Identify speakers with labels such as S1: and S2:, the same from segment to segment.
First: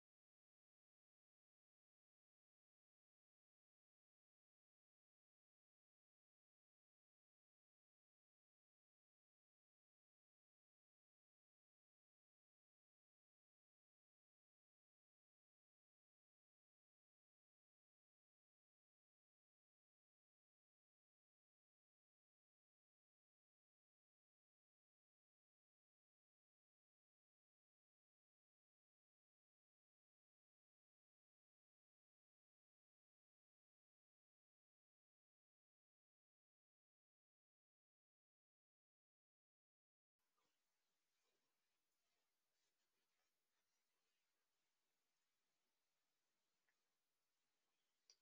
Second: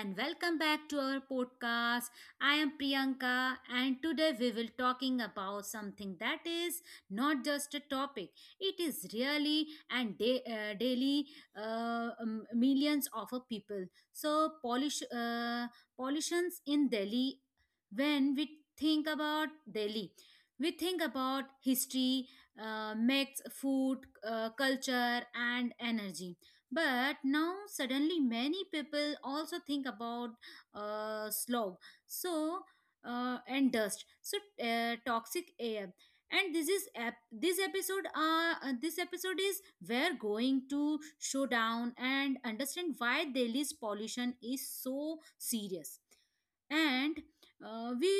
S1: and welcome back to our podcast. I am Priyanka, and today we will talking about something that is not just a topic. It is really and daily millions of a people. So, polish pollutions in Delhi. When we think about Delhi, we think about history, myths, food, culture, and energy but now suddenly many people also think about slog, so and dust, so toxic air. And this is this episode. This episode is we're going to show down and understand why Delhi's pollution is so serious and we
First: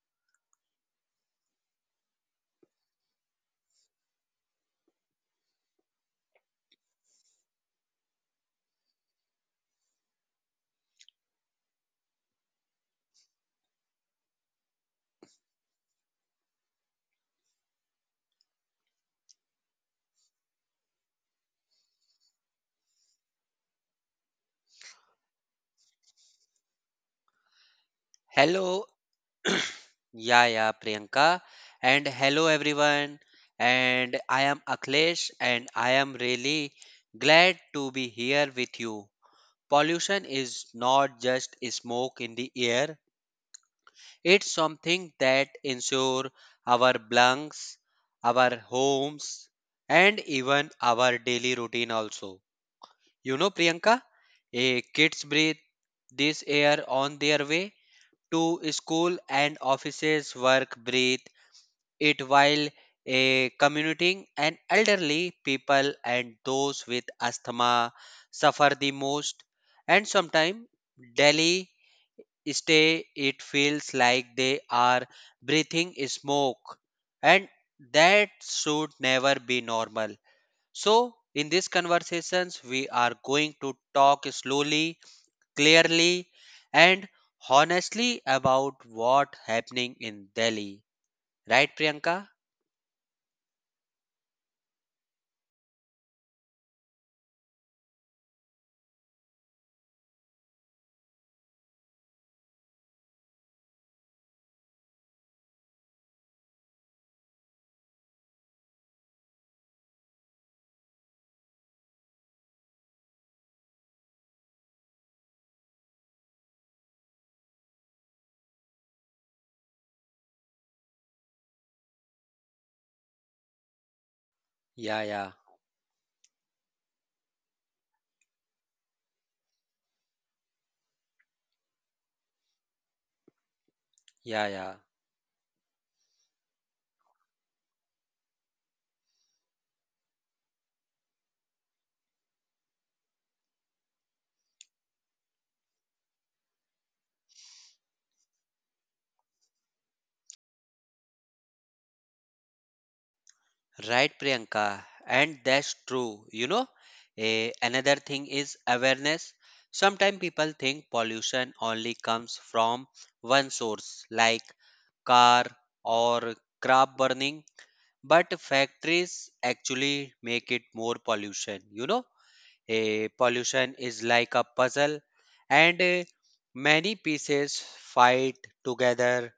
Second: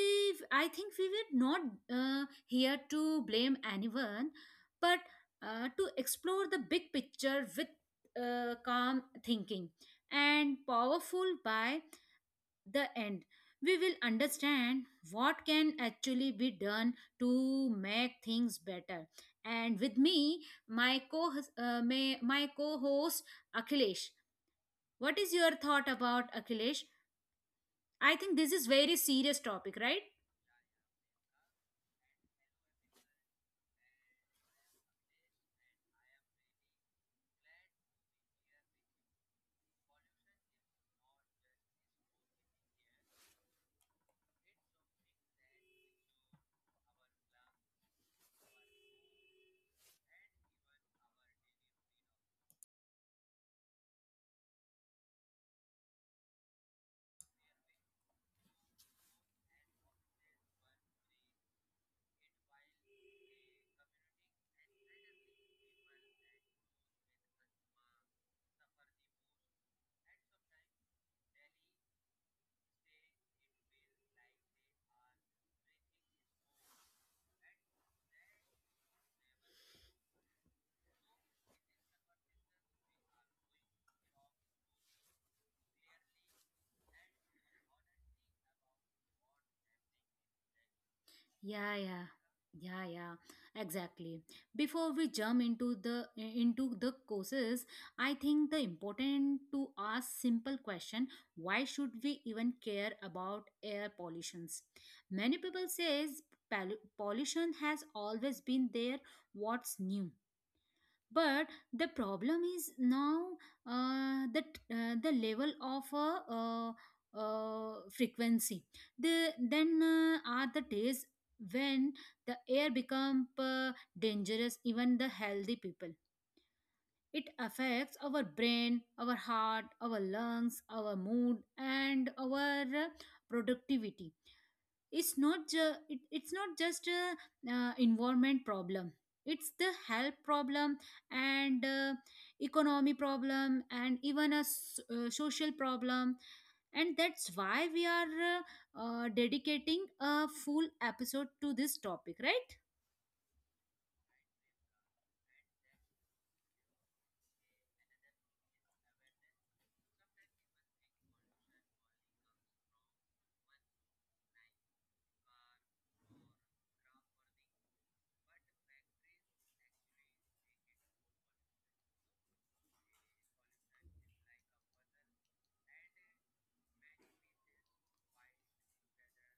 S1: I think we were not here to blame anyone but to explore the big picture with calm thinking and powerful by the end we will understand what can actually be done to make things better and with me my co my co-host akhilesh. What is your thought about akhilesh? I think this is
S2: Hello,
S1: very serious topic, right?
S2: yeah, yeah, Priyanka, and hello everyone. And I am Akhilesh, and I am really glad to be here with you. Pollution is not just smoke in the air, it's something that ensures our lungs, our homes, and even our daily routine also. You know, Priyanka, kids breathe this air on their way to school and offices, work, breathe it while a commuting and elderly people and those with asthma suffer the most. And sometimes Delhi stay it feels like they are breathing smoke, and that should never be normal. So in these conversations we are going to talk slowly, clearly, and honestly about what happening in Delhi,
S1: Yeah,
S2: right
S1: yeah,
S2: Priyanka?
S1: yeah, exactly. Before we jump into the courses, I think the important to ask simple question: Why should we even care about air pollutions? Many people says pollution has always been there. What's new? But the problem is now that the level of frequency the then are the days when the air become dangerous even
S2: Yeah,
S1: the
S2: yeah,
S1: healthy people. It affects our brain, our heart, our lungs, our mood, and our productivity.
S2: yeah, yeah.
S1: It's not just a environment problem, it's the health problem, and economy problem, and even a social problem. And that's why we are dedicating a full episode to this topic, right?
S2: Right, Priyanka. And that's true. You know, another thing is awareness. Sometimes people think pollution only comes from one source, like car or crop burning, but factories actually make it more pollution. You know, a pollution is like a puzzle, and many pieces fight together,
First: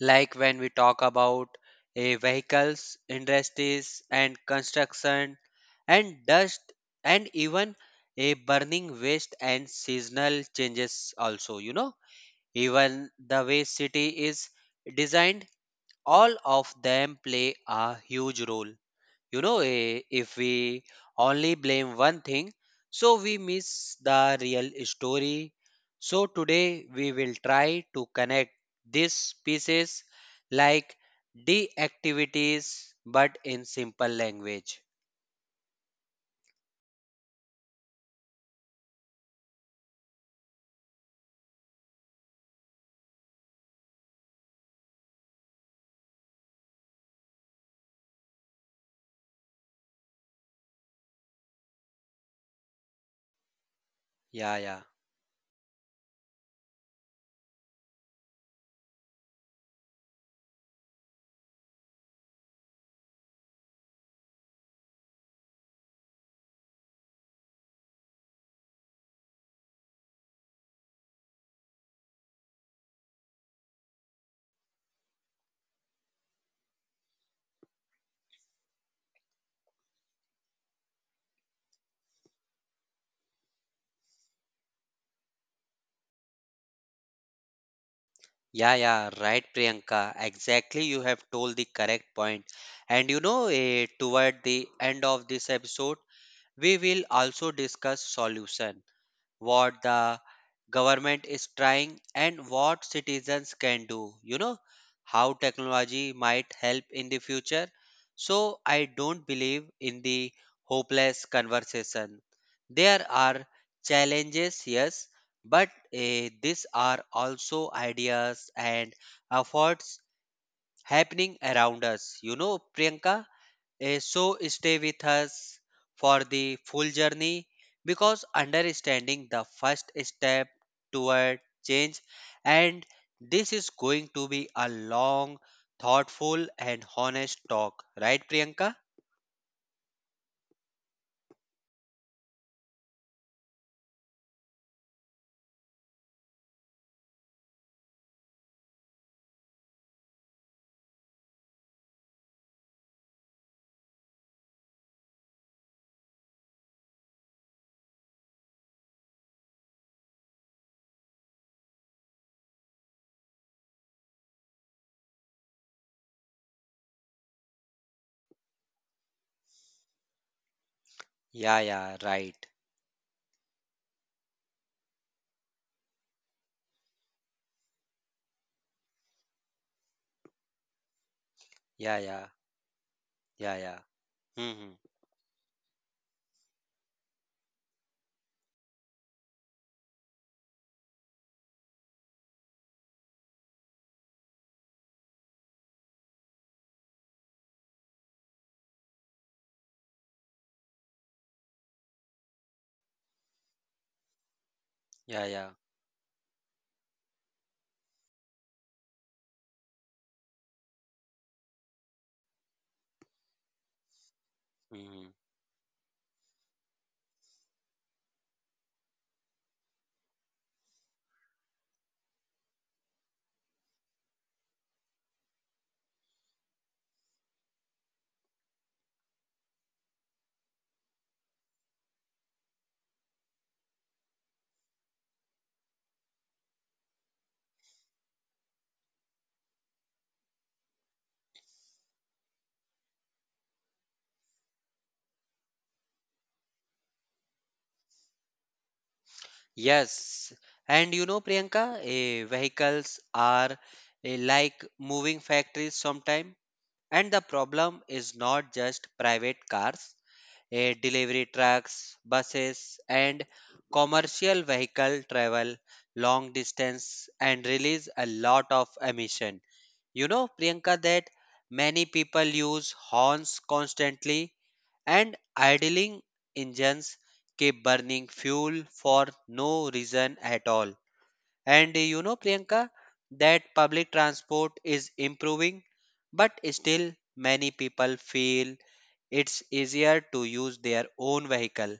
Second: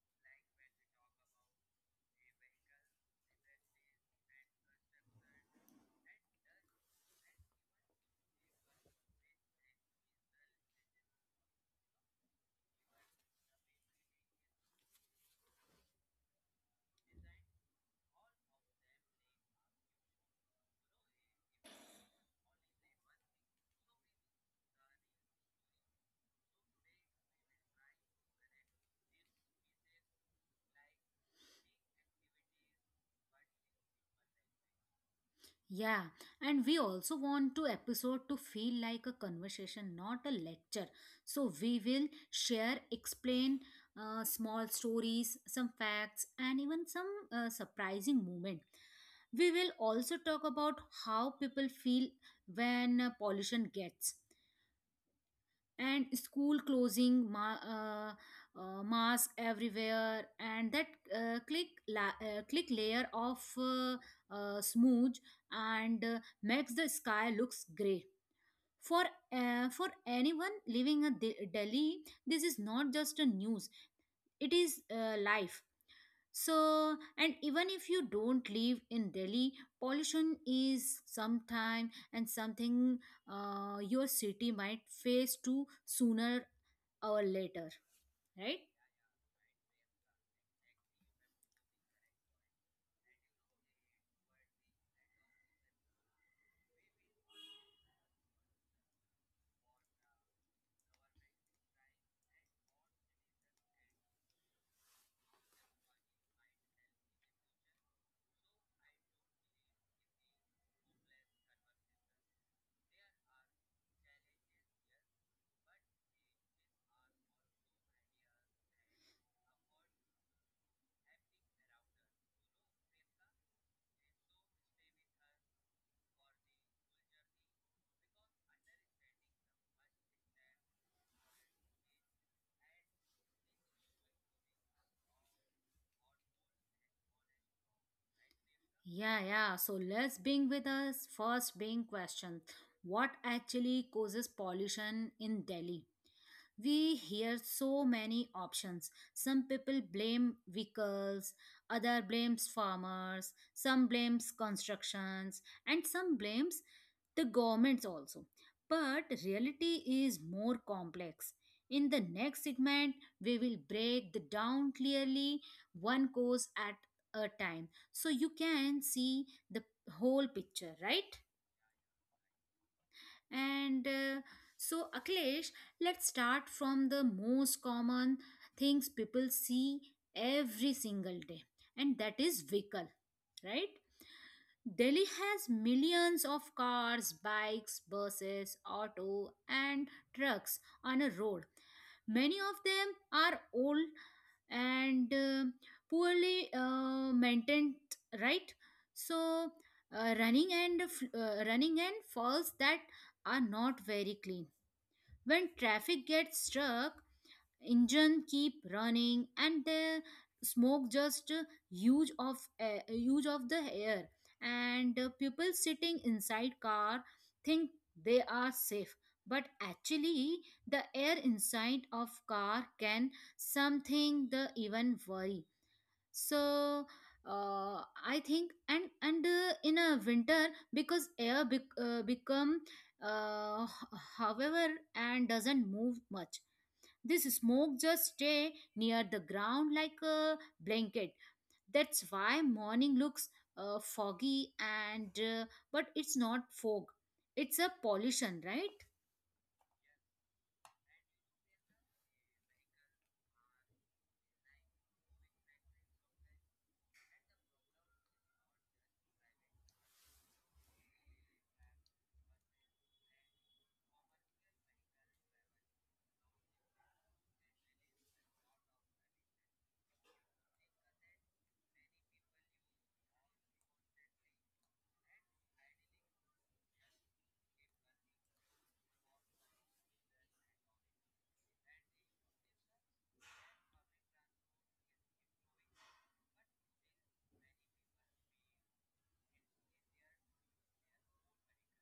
S2: like when we talk about a vehicles industries and construction and dust and even a burning waste and seasonal changes also. You know, even the way city is designed, all of them play a huge role. You know, if we only blame one thing, so we miss the real story. So today we will try to connect these pieces like de activities but in simple language.
S1: Yeah, and we also want to episode to feel like a conversation, not a lecture. So we will share, explain small stories, some facts, and even some surprising moment. We will also talk about how people feel when pollution gets
S2: Yeah, yeah.
S1: and school closing mask everywhere and that click layer of smudge and makes the sky looks gray for for anyone living in delhi. This is not just a news, it is life. So and even if you don't live in delhi, pollution is sometime and something your city might face too sooner or later, right?
S2: Yeah, yeah, right, Priyanka. Exactly, you have told the correct point. And you know, toward the end of this episode, we will also discuss solution what the government is trying and what citizens can do. You know, how technology might help in the future. So I don't believe in the hopeless conversation. There are challenges, yes, but these are also ideas and efforts happening around us, you know, Priyanka. So stay with us for the full journey because understanding the first step toward change. And this is going to be a long, thoughtful and honest talk, right Priyanka?
S1: Yeah, yeah. So let's begin with us first being question. What actually causes pollution in Delhi? We hear so many options. Some people blame vehicles, other blames farmers, some blames constructions, and some blames the governments also, but reality is more complex. In the next segment we will break the down clearly, one cause at a time, so you can see the whole picture, right?
S2: Yeah, yeah, right.
S1: And so, Akhilesh, let's start from the most common things people see every single day,
S2: Yeah,
S1: and that
S2: yeah,
S1: is vehicle,
S2: yeah,
S1: right?
S2: yeah. Hmm.
S1: Delhi has millions of cars, bikes, buses, auto, and trucks on a road. Many of them are old and poorly maintained, right? So, running and falls that are not very clean.
S2: Yeah, yeah.
S1: When traffic gets stuck, engine keep running and the smoke just huge of the air, and
S2: Hmm.
S1: people sitting inside car think they are safe but actually the air inside of car can something the even worry. So I think and in a winter because air become however and doesn't move much, this smoke just stay near the ground like a blanket. That's why morning looks foggy and but it's not fog. It's a pollution, right?
S2: Yes. And you know Priyanka, vehicles are like moving factories sometime. And the problem is not just private cars, delivery trucks, buses, and commercial vehicle travel long distance and release a lot of emission. You know, Priyanka, that many people use horns constantly and idling engines keep burning fuel for no reason at all. And you know, Priyanka, that public transport is improving, but still many people feel it's easier to use their own vehicle.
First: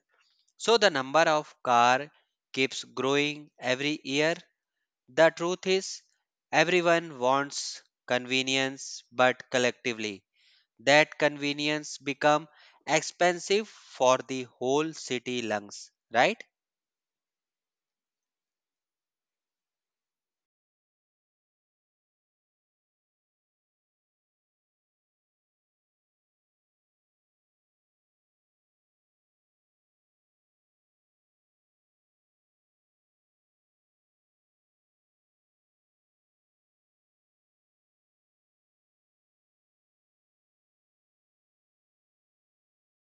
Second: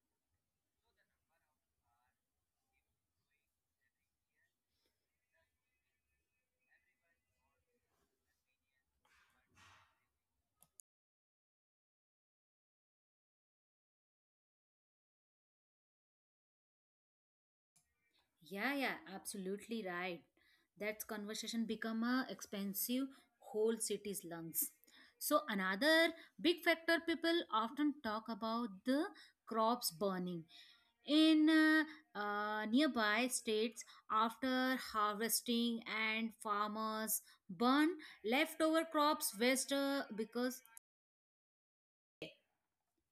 S2: So the number of car keeps growing every year. The truth is, everyone wants convenience, but collectively, that convenience become expensive for the whole city lungs, right?
S1: Yeah, yeah, absolutely right. That conversation become a expensive whole city's lungs. So another big factor people often talk about the crops burning in nearby states after harvesting and farmers burn leftover crops waste because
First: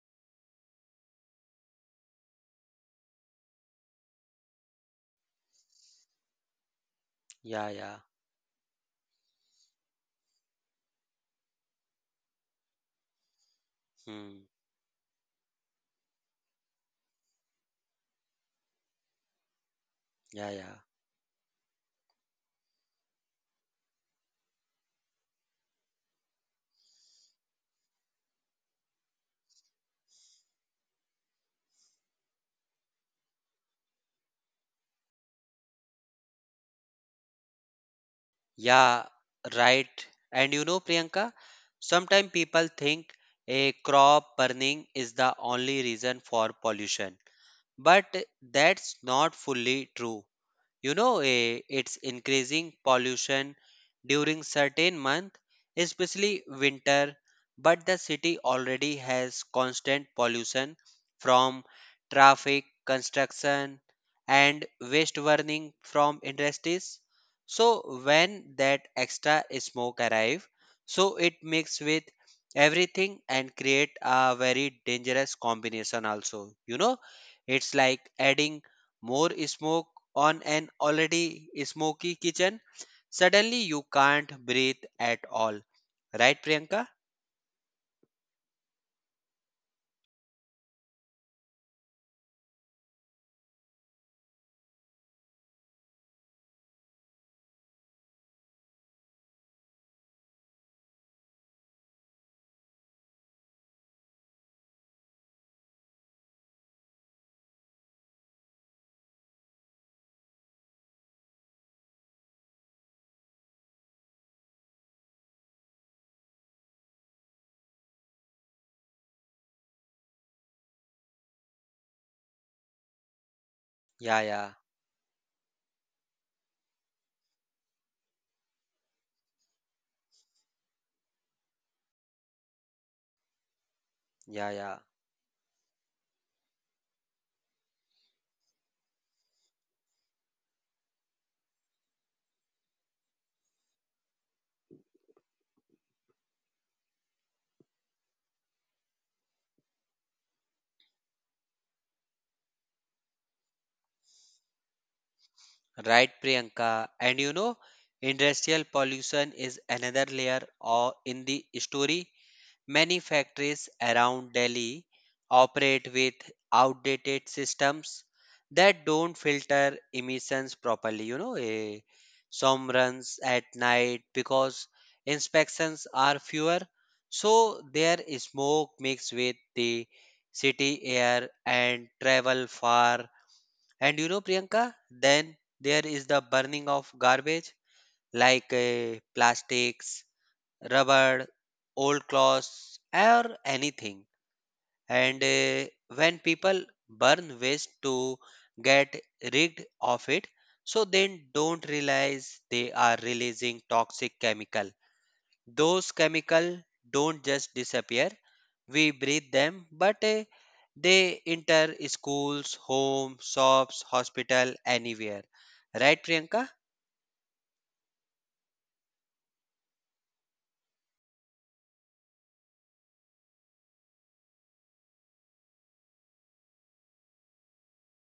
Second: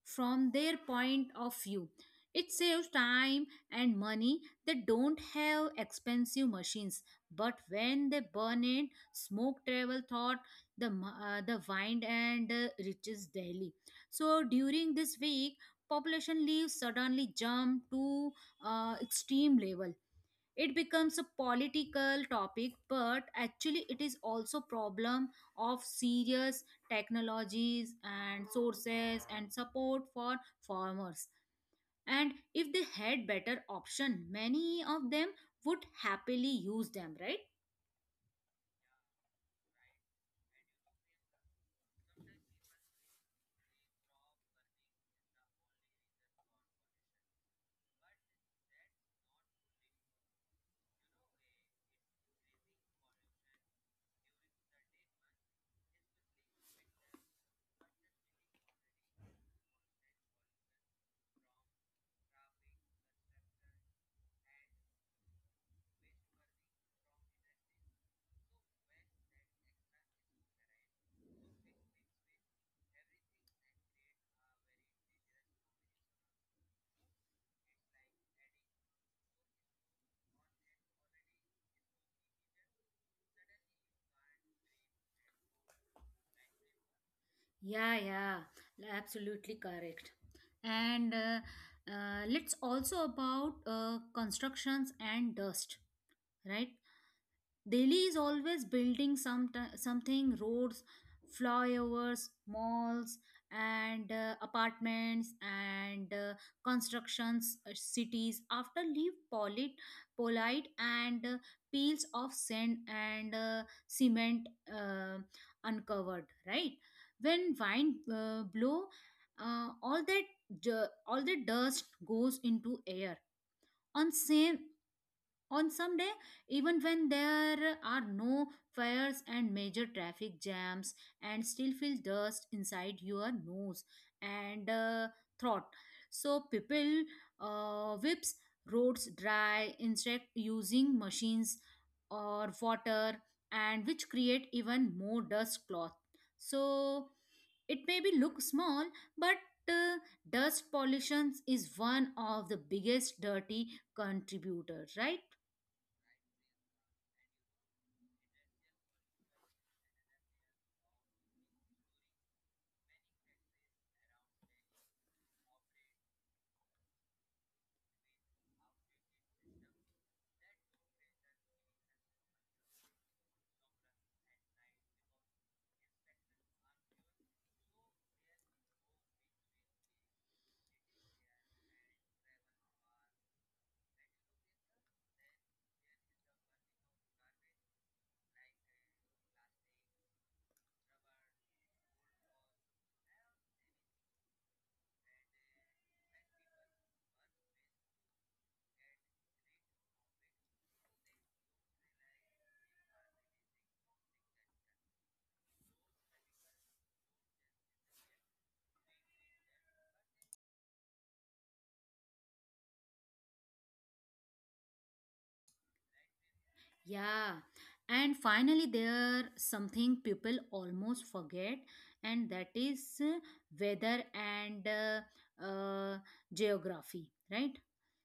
S1: from their point of view. It saves time and money. They don't have expensive machines, but
S2: Yeah, yeah.
S1: when they burn it, smoke travel thought the wind and reaches Delhi. So
S2: Hmm.
S1: during this week, population leaves suddenly jump to extreme level.
S2: Yeah,
S1: It
S2: yeah.
S1: becomes a political topic but actually it is also problem of serious technologies and sources and support for farmers, and if they had better option many of them would happily use them, right?
S2: Yeah, right. And you know, Priyanka, sometimes people think a crop burning is the only reason for pollution, but that's not fully true. You know, it's increasing pollution during certain month, especially winter, but the city already has constant pollution from traffic construction and waste burning from industries. So when that extra smoke arrive, so it mix with everything and create a very dangerous combination also. You know, it's like adding more smoke on an already smoky kitchen. Suddenly, you can't breathe at all. Right, Priyanka?
S1: Yeah, absolutely correct. And let's also about constructions and dust, right? Delhi is always building some something roads, flyovers, malls, and apartments and constructions, cities. After leave polite, polite and peels of sand and cement uh, uncovered. Right, when wind blow, all that all the dust goes into air. On
S2: Yeah, yeah,
S1: same on some day, even when there are no fires and major traffic jams, and still feel dust inside your nose
S2: yeah,
S1: and
S2: yeah.
S1: throat. So people whips roads dry, instead using machines or water, and which create even more dust cloth. So it maybe look small, but uh, dust pollution is one of the biggest dirty contributors, right?
S2: Right, Priyanka. And you know, industrial pollution is another layer or in the story. Many factories around Delhi operate with outdated systems that don't filter emissions properly. You know, some runs at night because inspections are fewer, so their smoke mixed with the city air and travel far. And you know, Priyanka, then there is the burning of garbage like plastics, rubber, old clothes, or anything. And when people burn waste to get rid of it, so then don't realize they are releasing toxic chemical. Those chemical don't just disappear. We breathe them, but they enter schools, homes, shops, hospital, anywhere. Right, Priyanka?
S1: Yeah, and finally, there something people almost forget, and that is weather and geography, right?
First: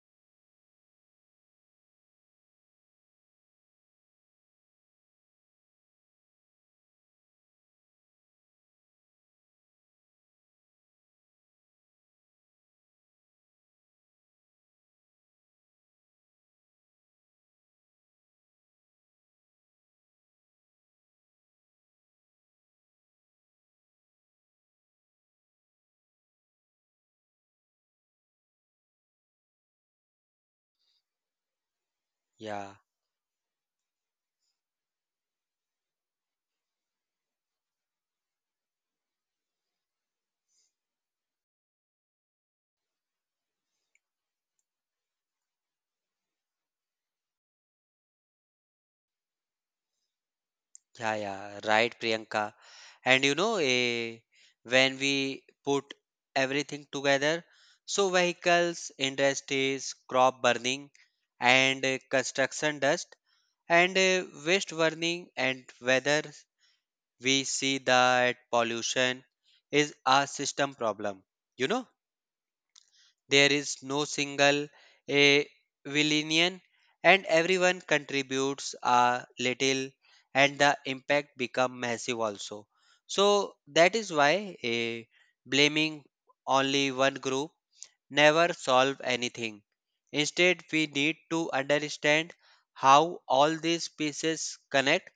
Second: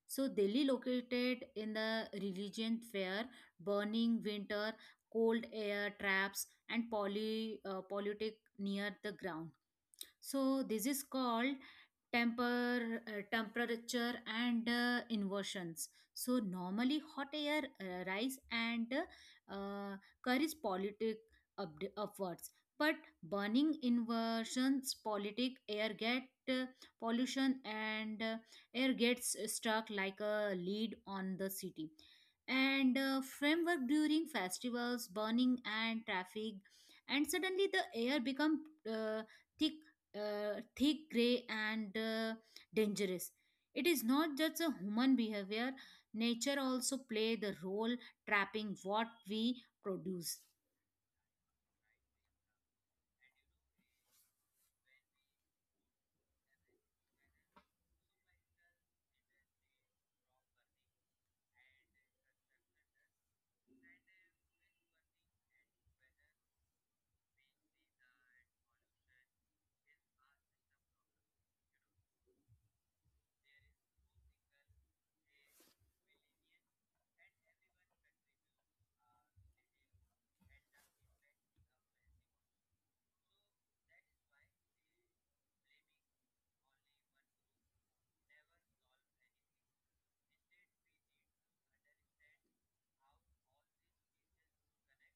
S1: So, Delhi, located in the religion fair, burning winter, cold air traps, and poly politic near the ground. So this is called temperature and inversions. So normally hot air rise and uh, carries politic up, upwards, but burning inversions politic air get uh, pollution and air gets stuck like a lead on the city
S2: Yeah.
S1: and framework during festivals burning and traffic, and suddenly the air become uh, thick thick, gray, and dangerous. It is not just a human behavior, nature also play the role trapping what we produce.
S2: Yeah, yeah, right, Priyanka. And you know, when we put everything together, so vehicles, industries, crop burning, and construction dust, and waste burning, and whether we see that pollution is a system problem, you know? There is no single a villain, and everyone contributes a little, and the impact become massive also. So that is why a blaming only one group never solve anything. Instead we need to understand how all these pieces connect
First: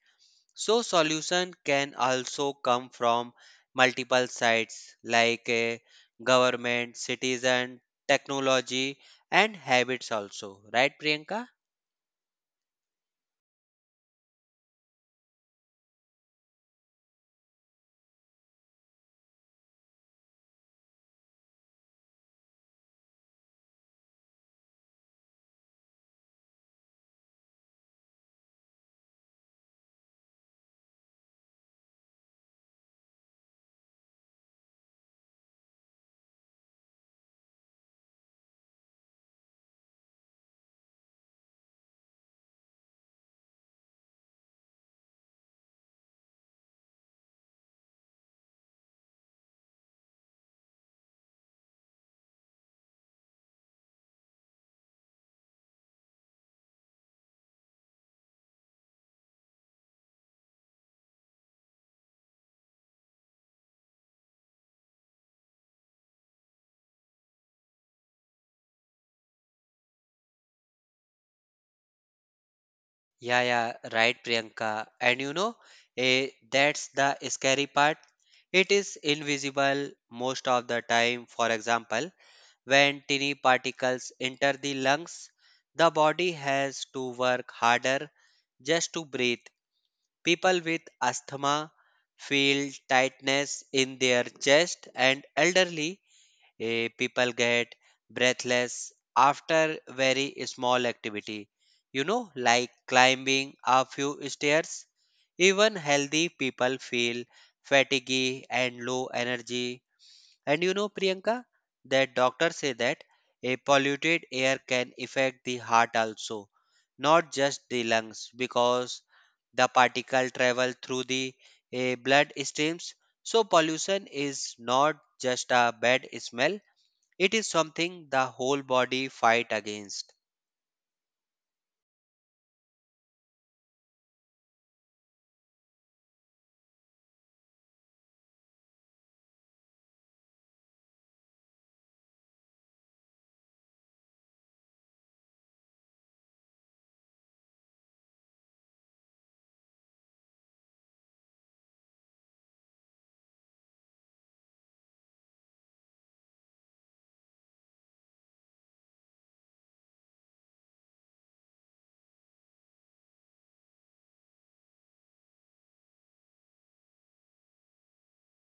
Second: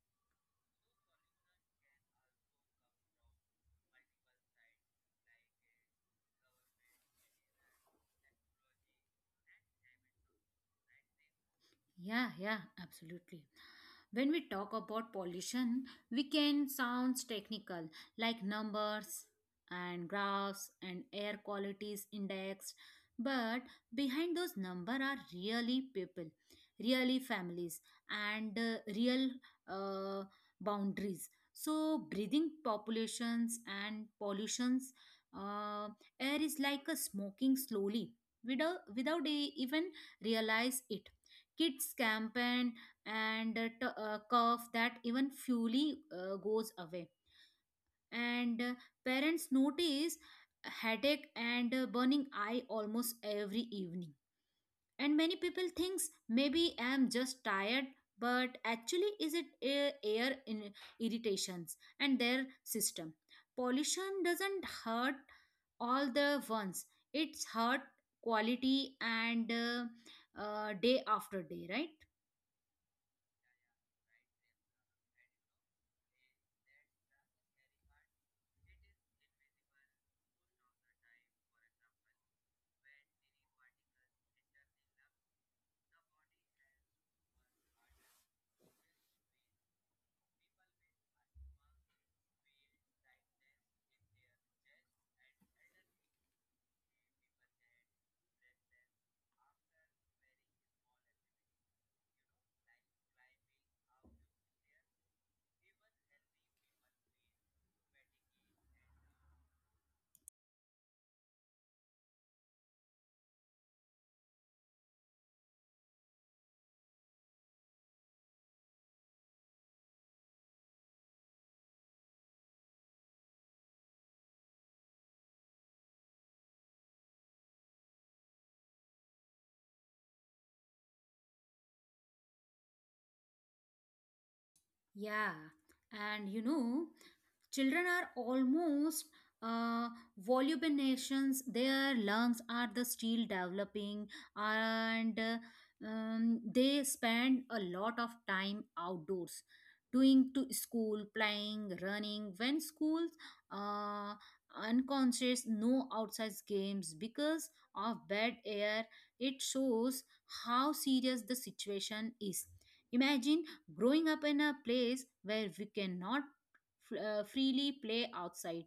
S2: so solution can also come from multiple sides, like government, citizen, technology and habits also. Right Priyanka?
S1: Yeah, yeah, absolutely. When we talk about pollution, we can sounds technical like numbers and graphs and air qualities indexed, but behind those number are really people, really families and real uh, boundaries. So breathing populations and pollutions uh, air is like a smoking slowly without a, even realize it. Kids campaign and cough that even fully goes away. And parents notice headache and burning eye almost every evening. And many people thinks maybe I'm just tired, but actually is it air in irritations and their system. Pollution doesn't hurt all the ones. It's hurt quality and day after day, right?
S2: Yeah, yeah, right Priyanka. And you know, that's the scary part. It is invisible most of the time. For example, when tiny particles enter the lungs, the body has to work harder just to breathe. People with asthma feel tightness in their chest, and elderly people get breathless after very small activity, you know, like climbing a few stairs. Even healthy people feel fatigue and low energy. And you know, Priyanka, that doctors say that a polluted air can affect the heart also, not just the lungs, because the particle travel through the blood streams. So pollution is not just a bad smell; it is something the whole body fight against.
S1: Yeah, and you know, children are almost uh, volubinations. Their lungs are the still developing, and they spend a lot of time outdoors, doing to school, playing, running. When schools uh, unconscious, no outside games because of bad air. It shows how serious the situation is. Imagine growing up in a place where we cannot freely play outside.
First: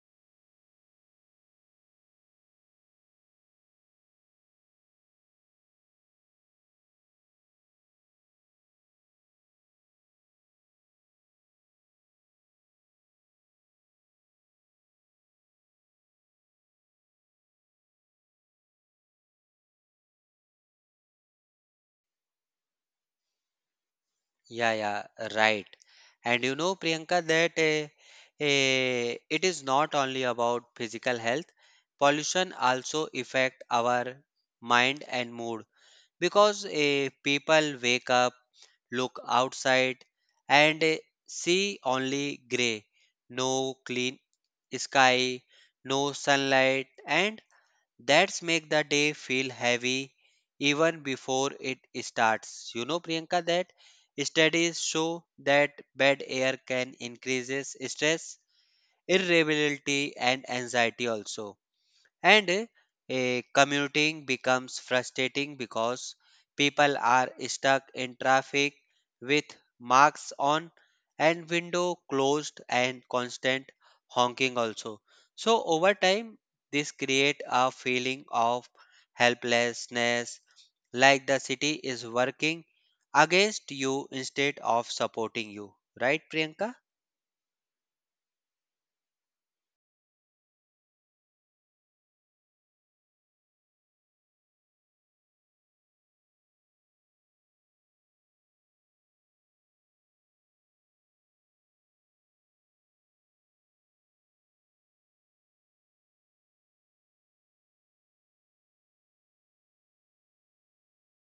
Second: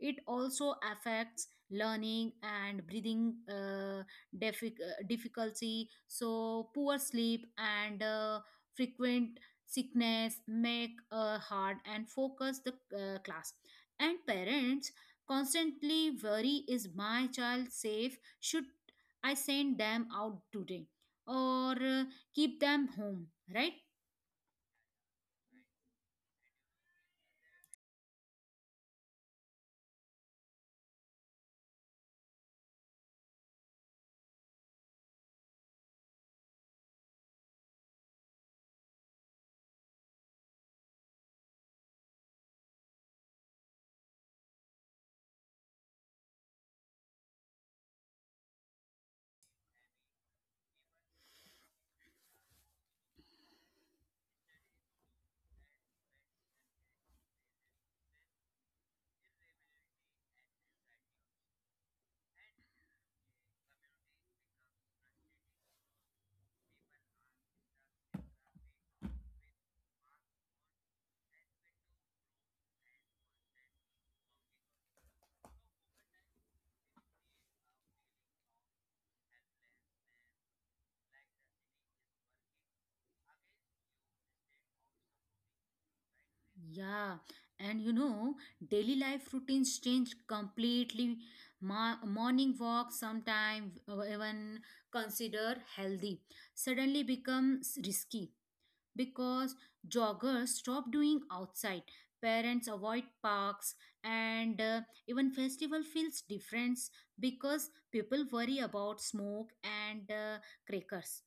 S1: It also affects learning and breathing difficulty. So poor sleep and frequent sickness make hard and focus the class. And parents constantly worry, is my child safe? Should I send them out today or keep them home? Right?
S2: Yeah, yeah, right. And you know, Priyanka, that it is not only about physical health. Pollution also affect our mind and mood because people wake up, look outside, and see only gray, no clean sky, no sunlight, and that's make the day feel heavy even before it starts. You know, Priyanka, that studies show that bad air can increases stress, irritability, and anxiety also. And commuting becomes frustrating because people are stuck in traffic with marks on and window closed and constant honking also. So over time this create a feeling of helplessness, like the city is working against you instead of supporting you. Right Priyanka?
S1: Yeah, and you know, daily life routines change completely. Morning walk, sometime even consider healthy, suddenly becomes risky because joggers stop doing outside, parents avoid parks, and even festival feels different because people worry about smoke and crackers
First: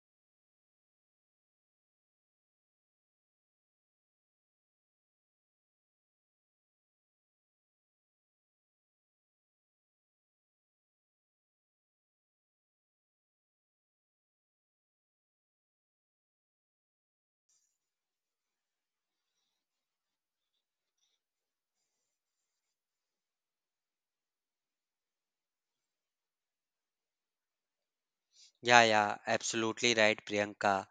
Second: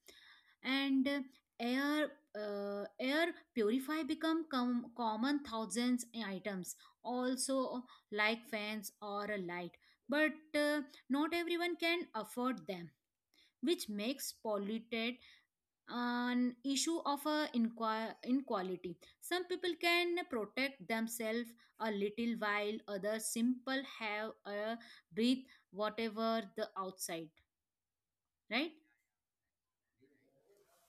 S1: and air air purify become common thousands in items also like fans or a light, but not everyone can afford them, which makes polluted an issue of a inequality. Some people can protect themselves a little while others simple have a breathe whatever the outside, right?
S2: Yeah, yeah, absolutely right, Priyanka.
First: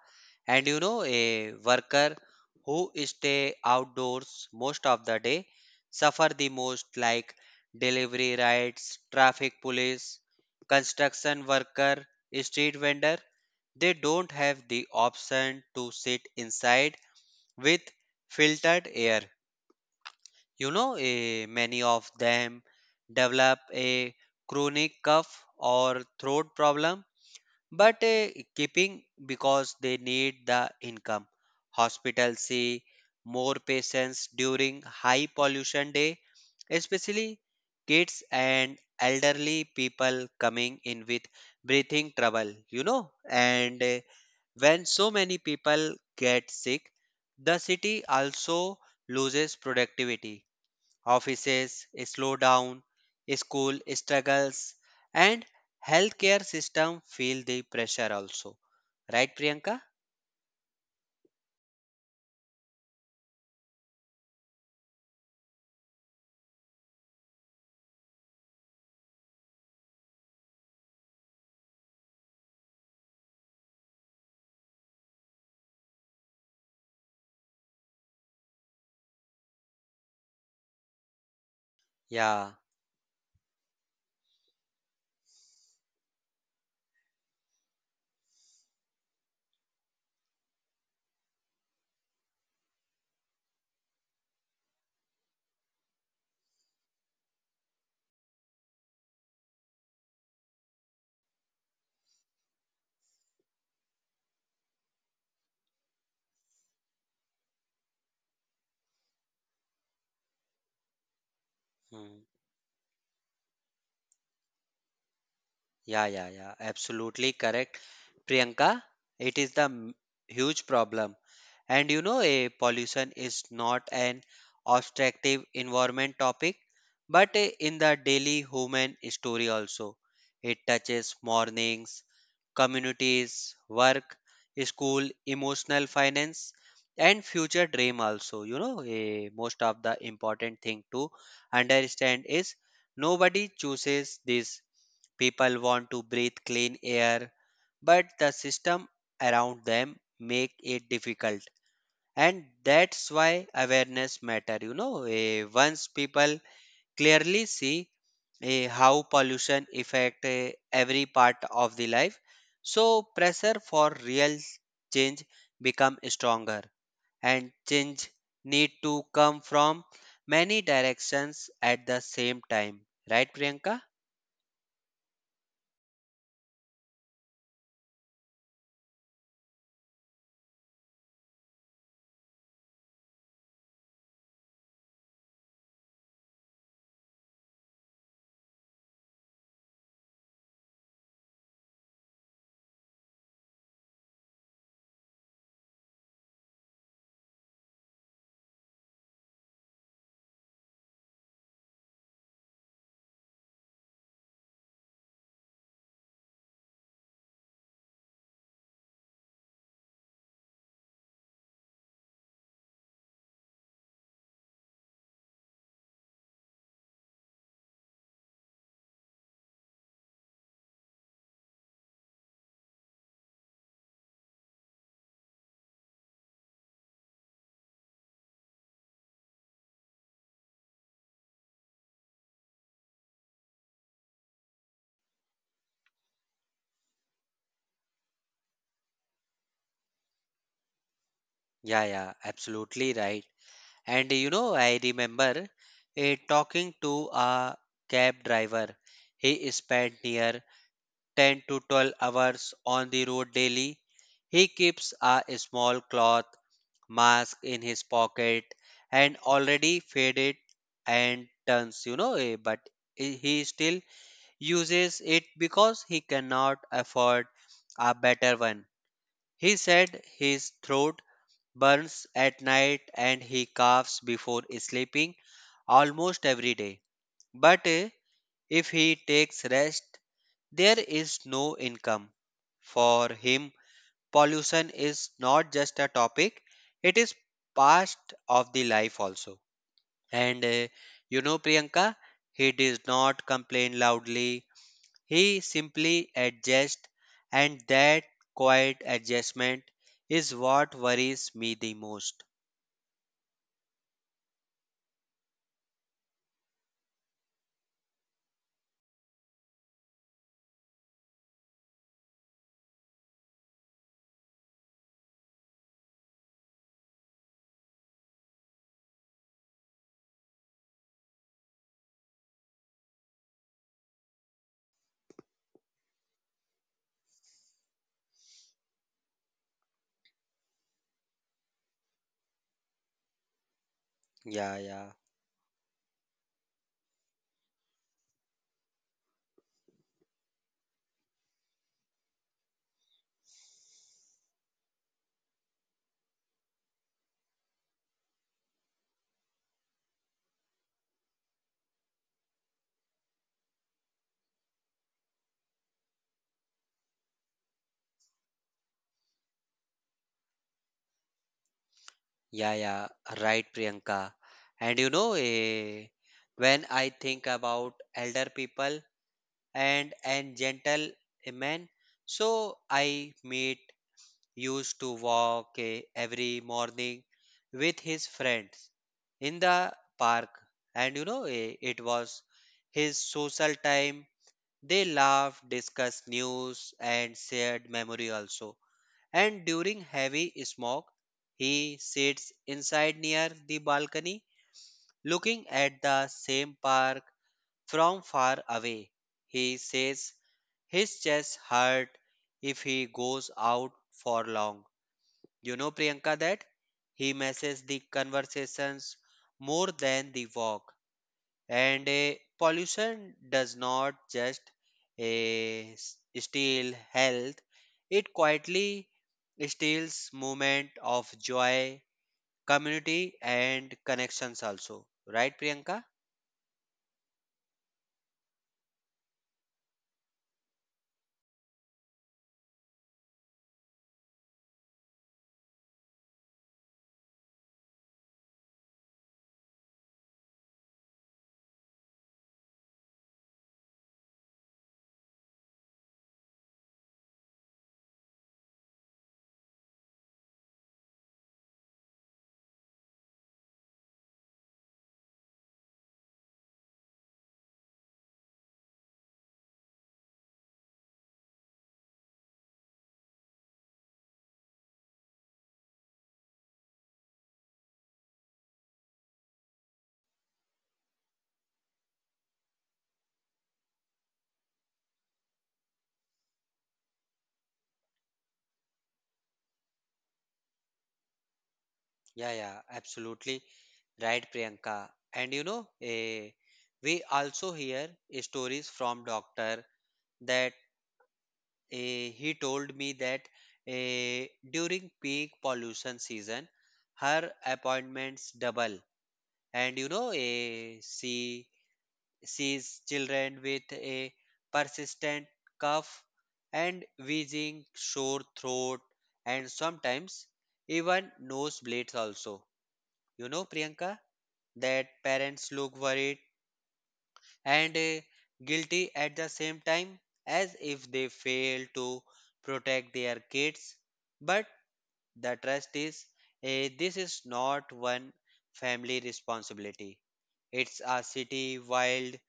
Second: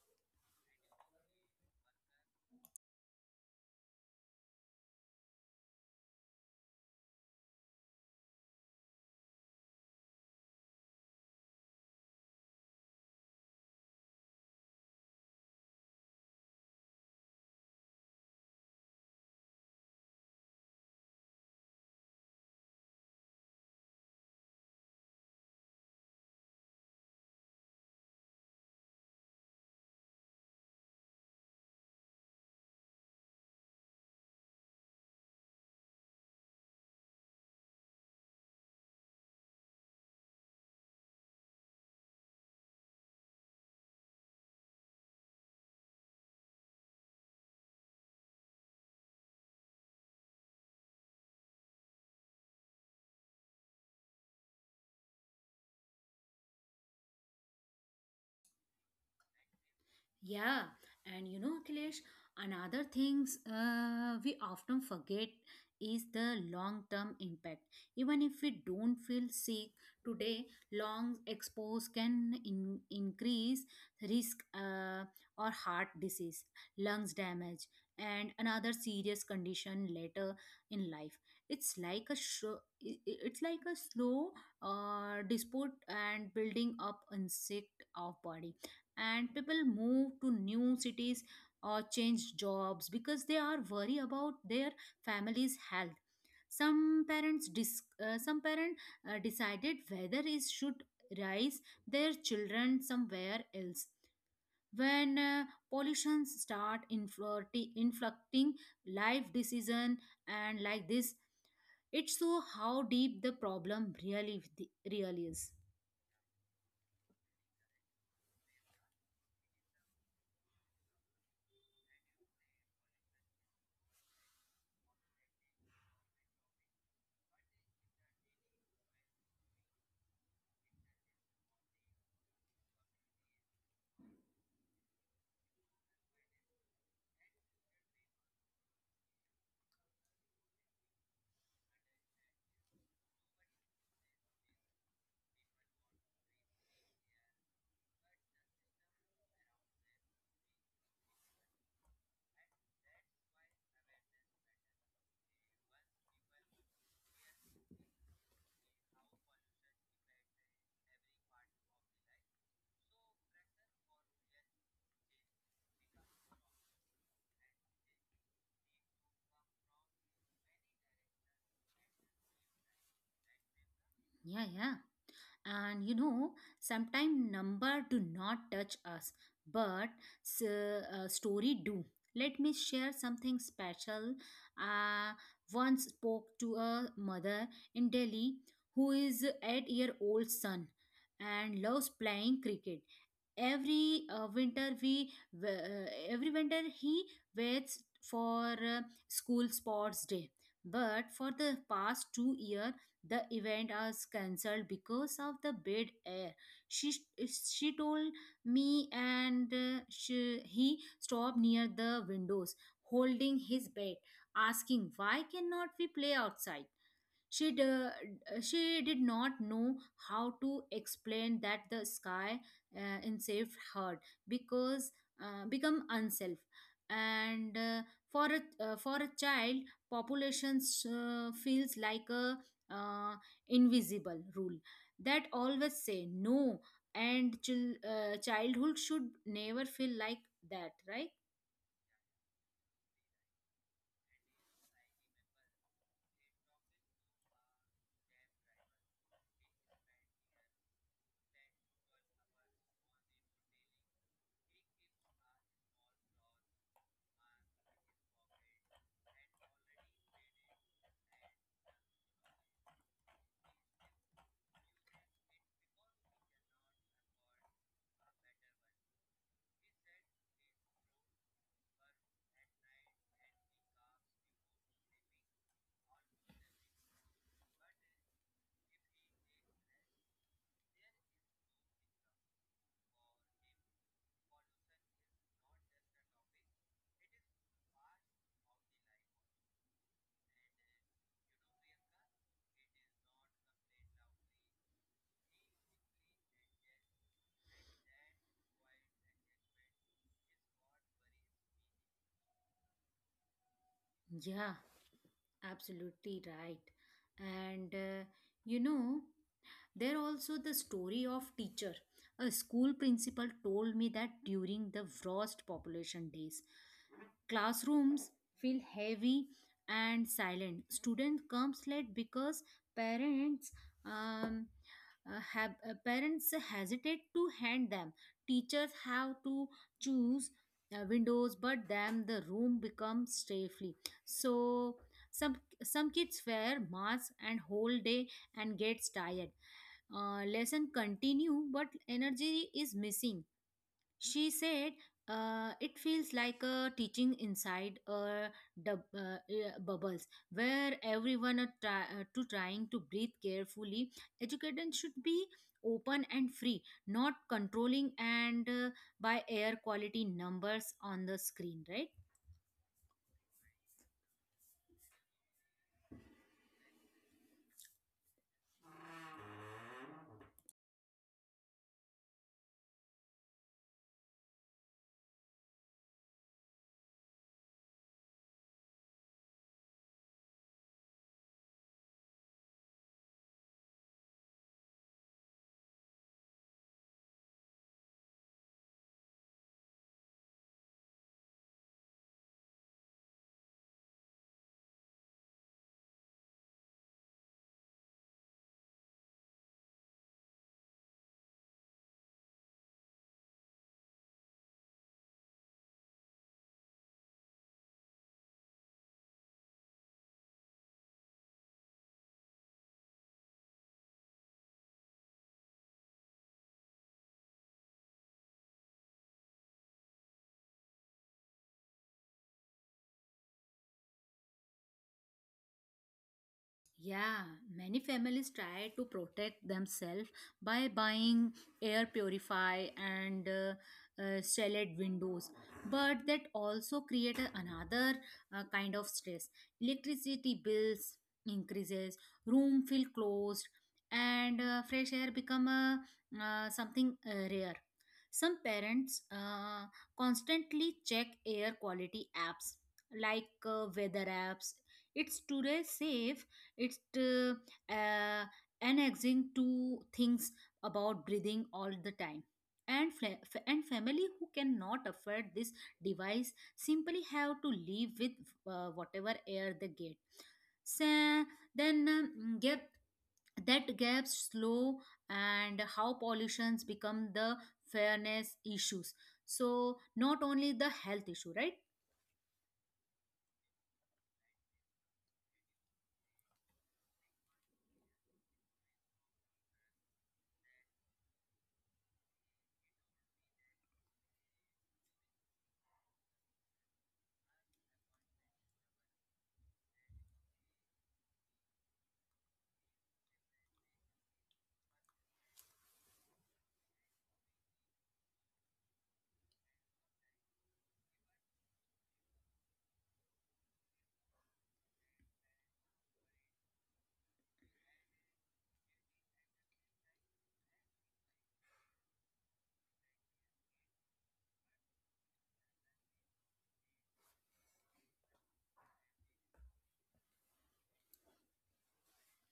S2: And you know, a worker who stay outdoors most of the day suffer the most, like delivery rides, traffic police, construction worker, street vendor. They don't have the option to sit inside with filtered air. You know, many of them develop a chronic cough or throat problem but keeping because they need the income. Hospitals see more patients during high pollution day, especially kids and elderly people coming in with breathing trouble, you know. And when so many people get sick, the city also loses productivity, offices slow down, school struggles, and healthcare system feel the pressure also. Right, Priyanka?
S1: Yeah, and you know, Akhilesh, another things we often forget is the long-term impact. Even if we don't feel sick today, long expose can increase risk or heart disease, lungs damage, and another serious condition later in life. It's like a
S2: Yeah.
S1: sho- it's like a slow dispute and building up insect of body. And people move to new cities or change jobs because they are worried about their family's health. Some parent decided whether is should raise their children somewhere else when pollution start inflicting life decision. And like this, it
S2: Hmm.
S1: show how deep the problem really is.
S2: Yeah, yeah, yeah. Absolutely correct, Priyanka. It is the huge problem. And you know, a pollution is not an obstructive environment topic, but a- in the daily human story also. It touches mornings, communities, work, school, emotional finance, and future dream also. You know, most of the important thing to understand is nobody chooses this. People want to breathe clean air, but the system around them make it difficult. And that's why awareness matter. You know, once people clearly see how pollution affect every part of the life, so pressure for real change become stronger. And change need to come from many directions at the same time. Right, Priyanka?
S1: Yeah, and you know, sometimes number do not touch us, but story do. Let me share something special. I once spoke to a mother in delhi who is 8-year-old son and loves playing cricket. every uh, winter we uh, every winter he waits for school sports day, but for the past 2 year the event was cancelled because of the bad air. she she told me, he stopped near the windows holding his bed, asking why cannot we play outside. she d- uh, she did not know how to explain that the sky enslaved her because become unself. And for a child, populations feels like a uh, invisible rule that always say no. And childhood should never feel like that, right?
S2: Yeah, yeah, absolutely right. And you know, I remember talking to a cab driver. He spent near 10 to 12 hours on the road daily. He keeps a small cloth mask in his pocket and already faded and turns, you know, but he still uses it because he cannot afford a better one. He said his throat burns at night and he coughs before sleeping almost every day. But if he takes rest, there is no income. For him, pollution is not just a topic, it is part of the life also. And you know, Priyanka, he does not complain loudly, he simply adjusts, and that quiet adjustment is what worries me the most.
S1: Yeah. Absolutely right. And you know, there also the story of teacher. A school principal told me that during the worst population days, classrooms feel heavy and silent. Student comes late because parents um, parents hesitate to hand them. Teachers have to choose windows, but then the room becomes safely.
S2: Yeah,
S1: So
S2: yeah.
S1: some some kids wear masks and whole day and gets tired. Lesson continue, but energy is missing. She said, "It feels like a teaching inside a bubbles where everyone are try- to trying to breathe carefully. Education should be open and free, not controlling and by air quality numbers on the screen, right?"
S2: Yeah, yeah, right, Priyanka. And you know, when I think about elder people and gentle men, so I meet used to walk every morning with his friends in the park, and you know, it was his social time. They laughed, discussed news, and shared memory also. And during heavy smog, he sits inside near the balcony looking at the same park from far away. He says his chest hurt if he goes out for long. You know, Priyanka, that he misses the conversations more than the walk. And pollution does not just steal health, it quietly steals moment of joy, community and connections also, right Priyanka?
S1: Yeah, many families try to protect themselves by buying air purify and stellated windows, but that also create another kind of stress. Electricity bills increases, room feel closed, and fresh air become a, something rare. Some parents constantly check air quality apps like weather apps. It's today safe, it's uh, annexing to things about breathing all the time. And family who cannot afford this device simply have to live with whatever air they get. So, then get that gap slow and how pollutions become the fairness issues, so not only the health issue, right?
S2: Yeah, yeah, absolutely. Right, Priyanka. And you know, we also hear stories from doctor that he told me that eh, during peak pollution season, her appointments double. And you know a she sees children with a persistent cough and wheezing sore throat and sometimes even nosebleeds also. You know Priyanka, that parents look worried and guilty at the same time, as if they fail to protect their kids, but the trust is this is not one family responsibility, it's a city wide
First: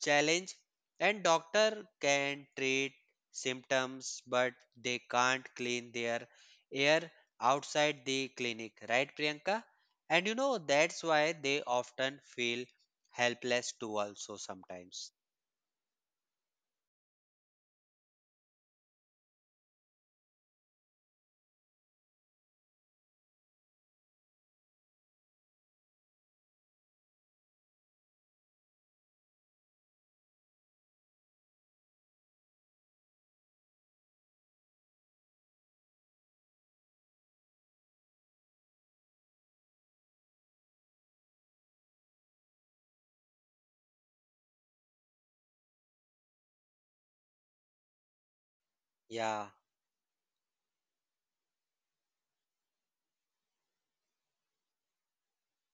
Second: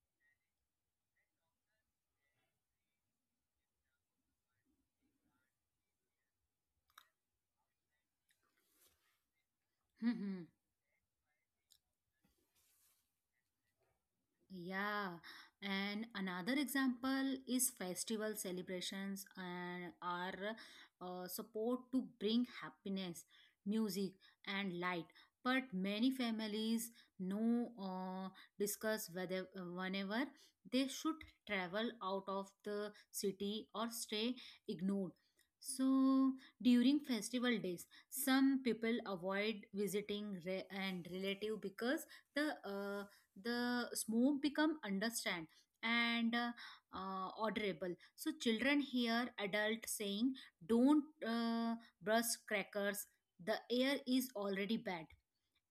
S2: challenge. And doctor can treat symptoms but they can't clean their air outside the clinic, right Priyanka? And you know that's why they often feel helpless too also sometimes.
S1: Yeah, and another example is festival celebrations and are support to bring happiness, music, and light. But many families no discuss whether whenever they should travel out of the city or stay ignored. So during festival days, some people avoid visiting and relative because the uh, the smoke become understand and audible. So children hear
S2: Yeah,
S1: adult saying don't brush crackers, the air is already bad.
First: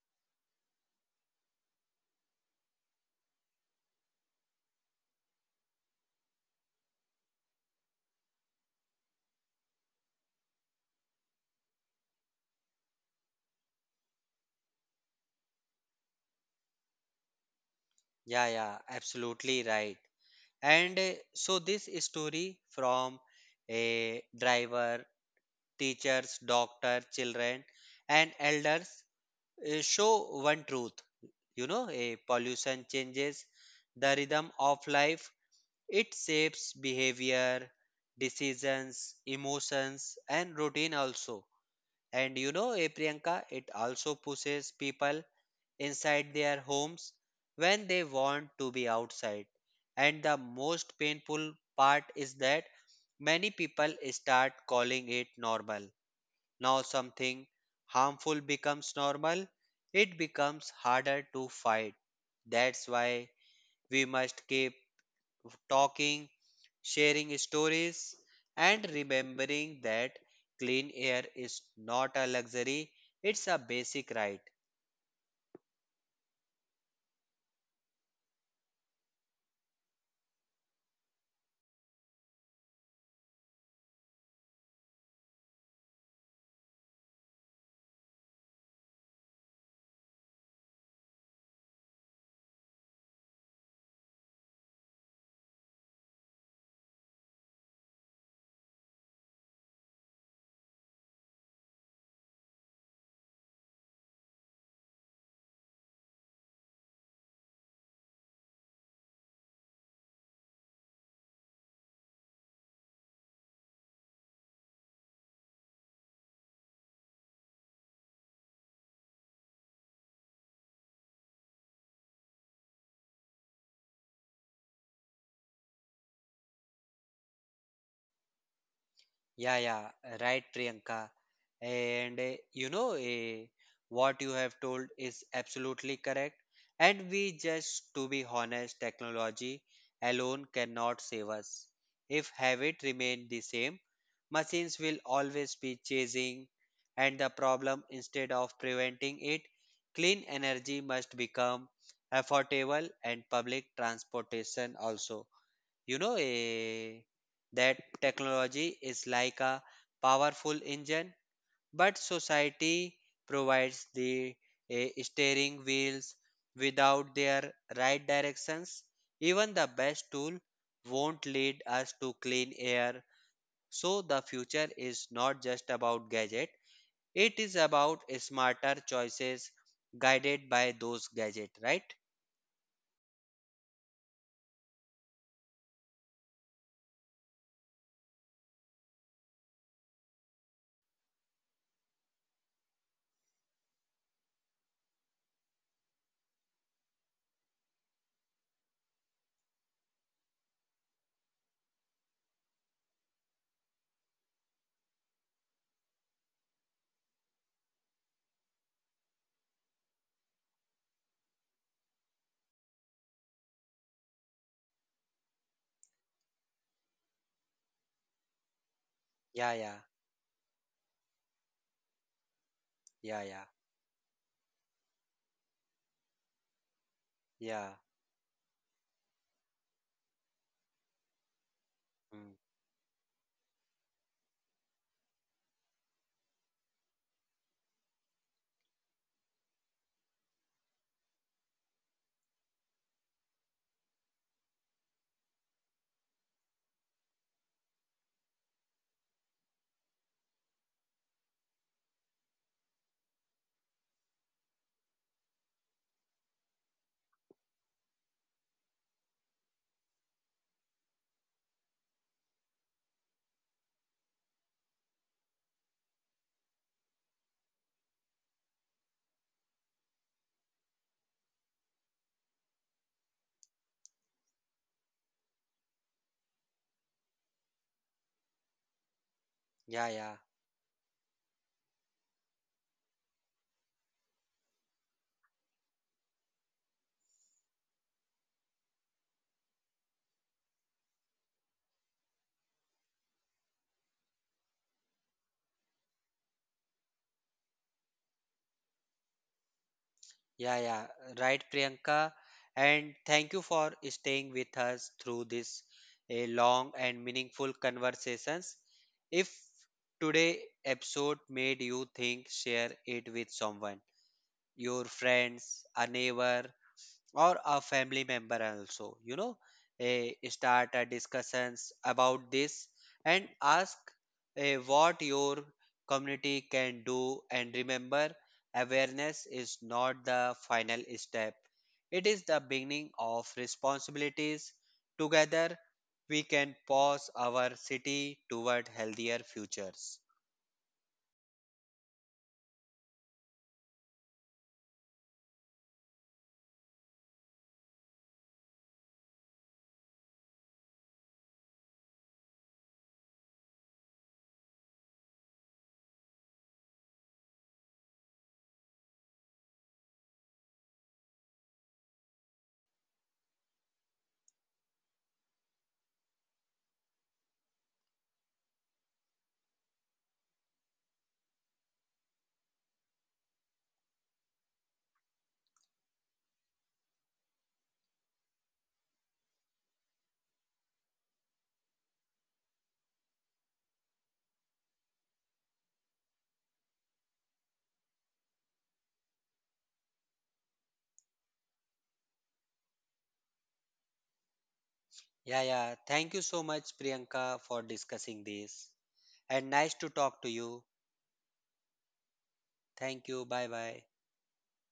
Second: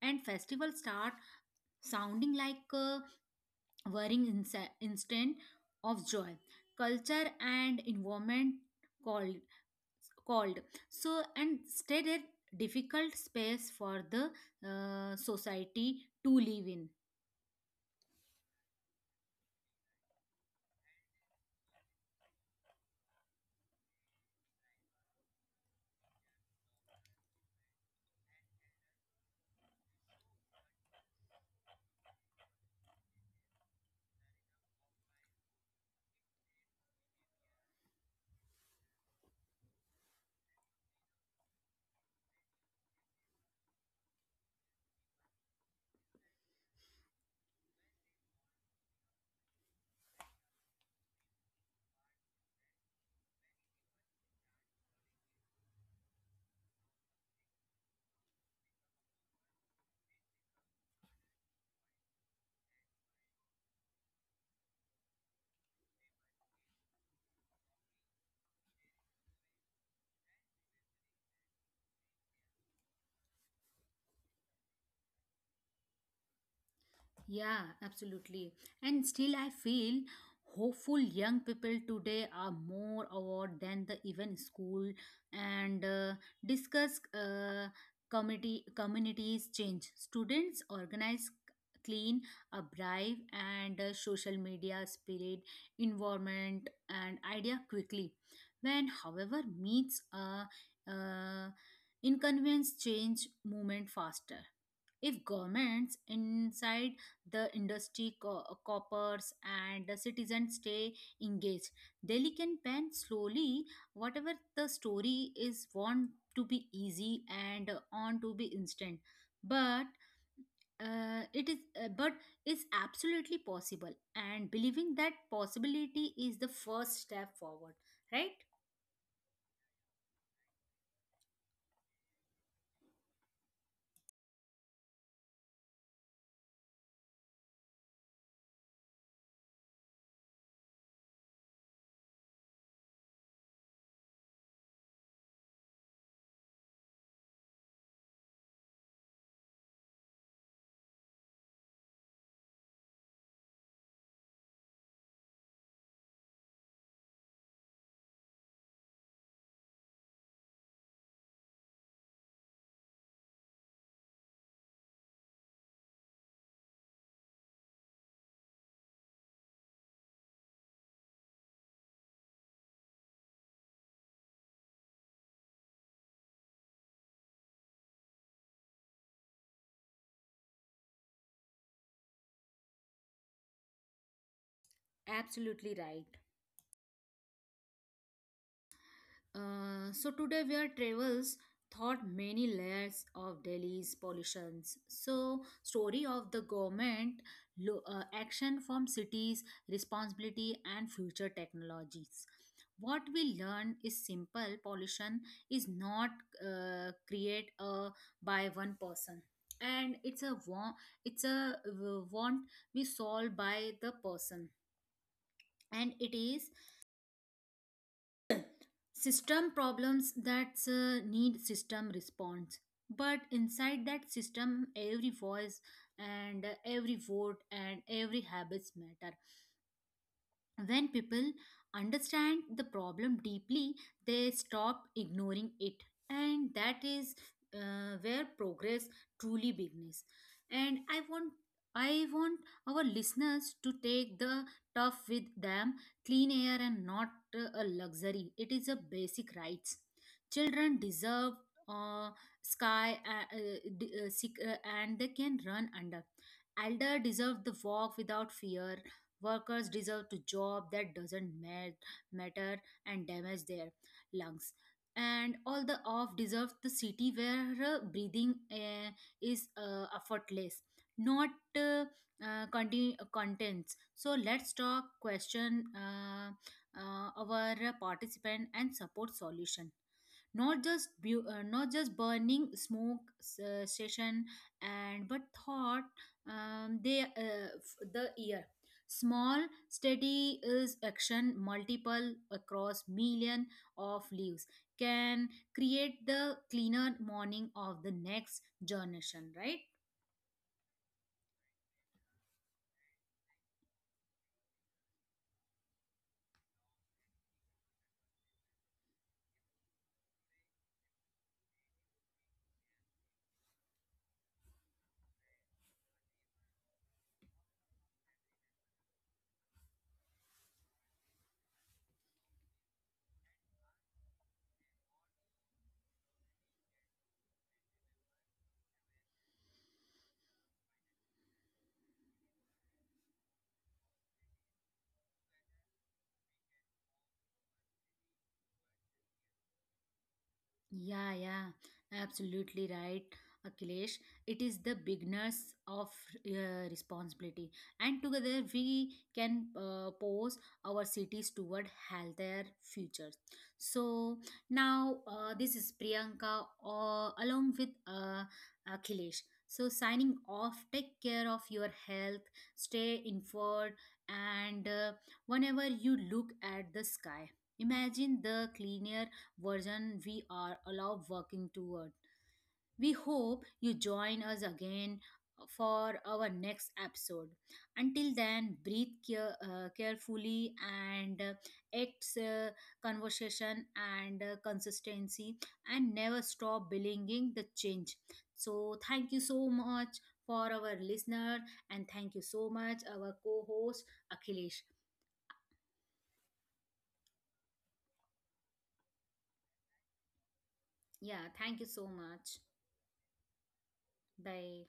S1: And festival start sounding like a worrying instant of joy. Culture and environment called called, so and state a difficult space for the society to live in.
S2: yeah, yeah, absolutely right. And so this story from a driver, teachers, doctor, children and elders show one truth. You know, a pollution changes the rhythm of life, it shapes behavior, decisions, emotions and routine also. And you know a Priyanka, it also pushes people inside their homes when they want to be outside, and the most painful part is that many people start calling it normal. Now something harmful becomes normal, it becomes harder to fight. That's why we must keep talking, sharing stories, and remembering that clean air is not a luxury, it's a basic right.
S1: Yeah, absolutely. And still, I feel hopeful, young people today are more aware than the even school and discuss community communities change. Students organize clean up drive and social media spirit environment and idea quickly when however meets a inconvenience change movement faster if governments inside the industry coppers and the citizens stay engaged. Delhi can pen slowly whatever the story is, want to be easy and on to be instant, but it is but is absolutely possible, and believing that possibility is the first step forward, right?
S2: Yeah, yeah, right, Priyanka. And you know, what you have told is absolutely correct. And we just, to be honest, technology alone cannot save us. If habit remain the same, machines will always be chasing and the problem instead of preventing it, clean energy must become affordable and public transportation also. You know, that technology is like a powerful engine, but society provides the steering wheels without their right directions. Even the best tool won't lead us to clean air. So the future is not just about gadget, it is about smarter choices guided by those gadget, right?
S1: Absolutely right. So today we travels thought many layers of Delhi's pollutions. So story of the government, action from cities, responsibility and future technologies. What we learn is simple: pollution is not create by one person, and it's a want. It's a want we solve by the person, and it is system
S2: Yeah, yeah,
S1: problems that need system response. But
S2: yeah, yeah,
S1: inside that system, every voice and every vote
S2: yeah.
S1: and every habits matter. When people
S2: Mm.
S1: understand the problem deeply, they stop ignoring it, and that is where progress truly begins. And I want our listeners to take the tough with them. Clean air and not a luxury; it is a basic rights. Children deserve uh, sky and they can run under. Elder deserve the walk without fear. Workers deserve to job that doesn't matter and damage their lungs. And all the off deserve the city where breathing is effortless, not uh, contents. So let's talk question our participant and support solution,
S2: Yeah, yeah.
S1: not just not just burning smoke session and but thought they the ear. Small, steady is action multiple across million of leaves can create the cleaner morning of the next generation, right?
S2: Yeah, yeah, right, Priyanka. And thank you for staying with us through this a long and meaningful conversations. If today episode made you think, share it with someone, your friends, a neighbor, or a family member also. You know, start a discussions about this and ask what your community can do. And remember awareness is not the final step, it is the beginning of responsibilities. Together we can pause our city toward healthier futures.
S1: Yeah, yeah, absolutely right, Akhilesh. It is the beginners of responsibility, and together we can pose our cities toward healthier futures. So now, this is Priyanka along with Akhilesh. So signing off. Take care of your health. Stay informed, and whenever you look at the sky, imagine the cleaner version we are allowed working toward. We hope you join us again for our next episode. Until then, breathe care, carefully and acts conversation and consistency, and never stop believing the change. So, thank you so much for our listener and thank you so much our co-host Akhilesh.
S2: Yeah, yeah, thank you so much Priyanka for discussing this and nice to talk to you.
S1: Yeah, thank you so much.
S2: Thank you, bye bye.
S1: Bye.